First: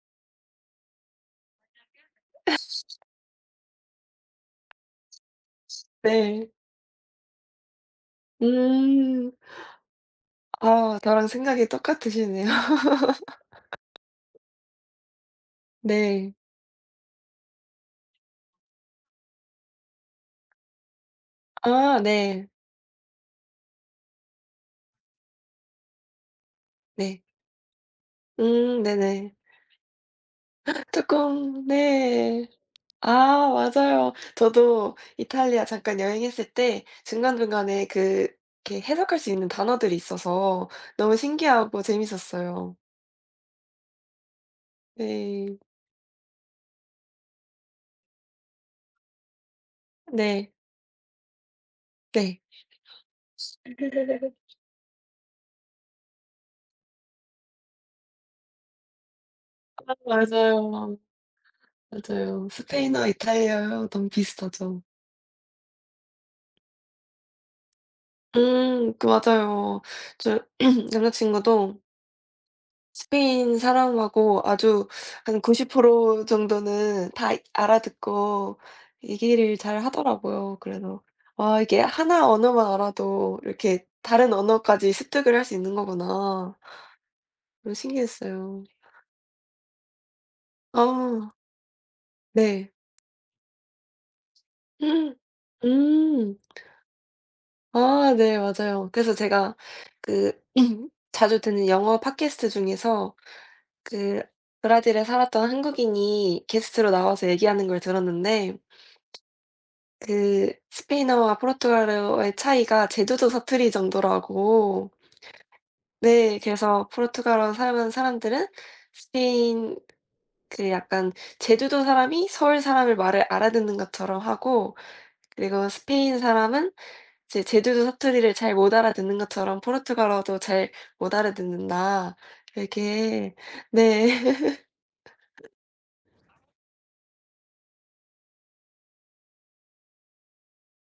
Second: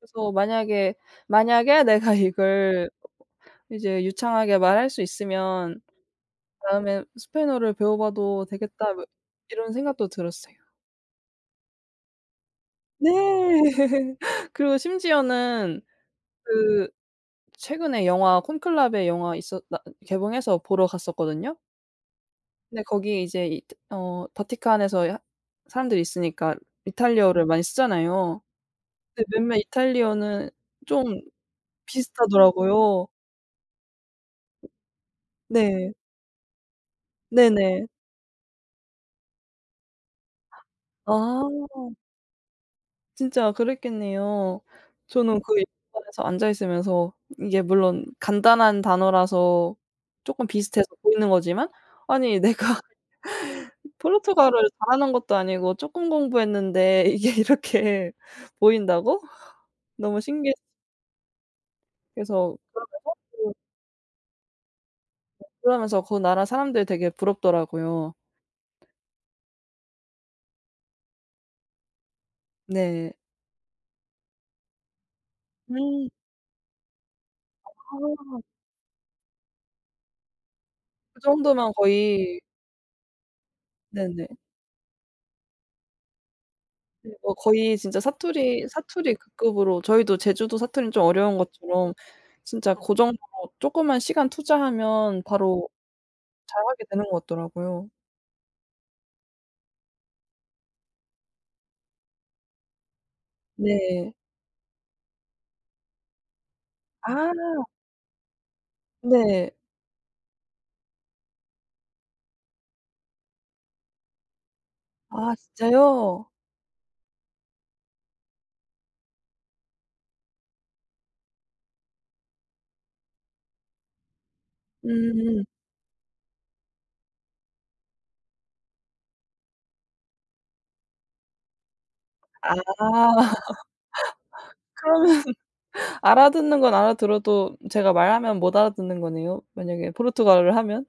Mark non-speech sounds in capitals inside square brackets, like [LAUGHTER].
그래서 '만약에 만약에 내가 이걸 [COUGHS] 이제 유창하게 말할 수 있으면 네. 다음에 스페인어를 배워봐도 되겠다.' 뭐 음. 이런 생각도 들었어요. 아. 나랑 생각이 똑같으시네요. 네. [LAUGHS] [LAUGHS] 그리고 심지어는 네. 그 최근에 영화 콘클라베 영화 있었다 개봉해서 보러 갔었거든요. 아 네. 근데 거기 이제 이 어 바티칸에서 야 사람들이 있으니까 네. 이탈리아어 를 많이 쓰잖아요. 음 근데 네네. 몇몇 이탈리아어 는 [GASPS] 좀 바티칸. 네. 비슷하더라고요. 아 맞아요. 저도 이탈리아 네. 잠깐 여행했을 때 네 네. 중간중간에 그 이렇게 해석할 수 있는 단어들이 있어서 너무 아. 신기하고 재미있었어요. 진짜 그랬겠네요. 저는 그 네. 영화관에서 앉아 있으면서 이게 물론 간단한 단어라서 쪼끔 네. 비슷해서 보이는 거지만 '아니 네. 내가 [LAUGHS] 포르투갈어를 잘하는 것도 아니고 쪼끔 공부했는데 이게 이렇게 보인다고?' 아. 너무 신기했어요. 맞아요. 맞아요. 그래서. 스페인어, [UNINTELLIGIBLE] 이탈리아어 너무 비슷하죠. 어 그러면서 그 나라 사람들이 되게 부럽더라고요. 음. 그 맞아요 저 [CLEARS THROAT] 남자친구도 네. 스페인 사람하고 아주 한 구십 음. 프로 정도는 다 이 아하. 알아듣고 얘기를 잘 하더라고요. 그래서 그 아 정도면 이게 하나 거의 언어만 알아도 이렇게 다른 네네. 언어까지 습득을 할 수 있는 거구나. 네. 어 거의 그래서 진짜 신기했어요. 사투리 사투리 그 급으로 저희도 제주도 사투리는 좀 아. 어려운 것처럼 네. 진짜 고 정도로 쪼끔만 시간 음 투자하면 바로 음. 잘하게 되는 것 같더라고요. 아 네. 맞아요. 그래서 제가 그 [CLEARS THROAT] 자주 듣는 영어 팟캐스트 중에서 네. 그 브라질에 살았던 한국인이 게스트로 나와서 아. 얘기하는 걸 들었는데 네. 그 스페인어와 포르투갈어의 차이가 제주도 사투리 정도라고. 아 진짜요? 네. 그래서 '포르투갈어 사용하는 사람들은 스페인 그 약간 제주도 사람이 서울 사람의 말을 알아듣는 것처럼 하고 음음. 그리고 스페인 사람은 이제 제주도 사투리를 잘 못 알아듣는 것처럼 포르투갈어도 잘 못 알아듣는다.' 아. 이렇게 네. 그러면 [LAUGHS] 알아듣는 건 알아들어도 제가 말하면 못 알아듣는 거네요, 만약에 포르투갈어를 하면?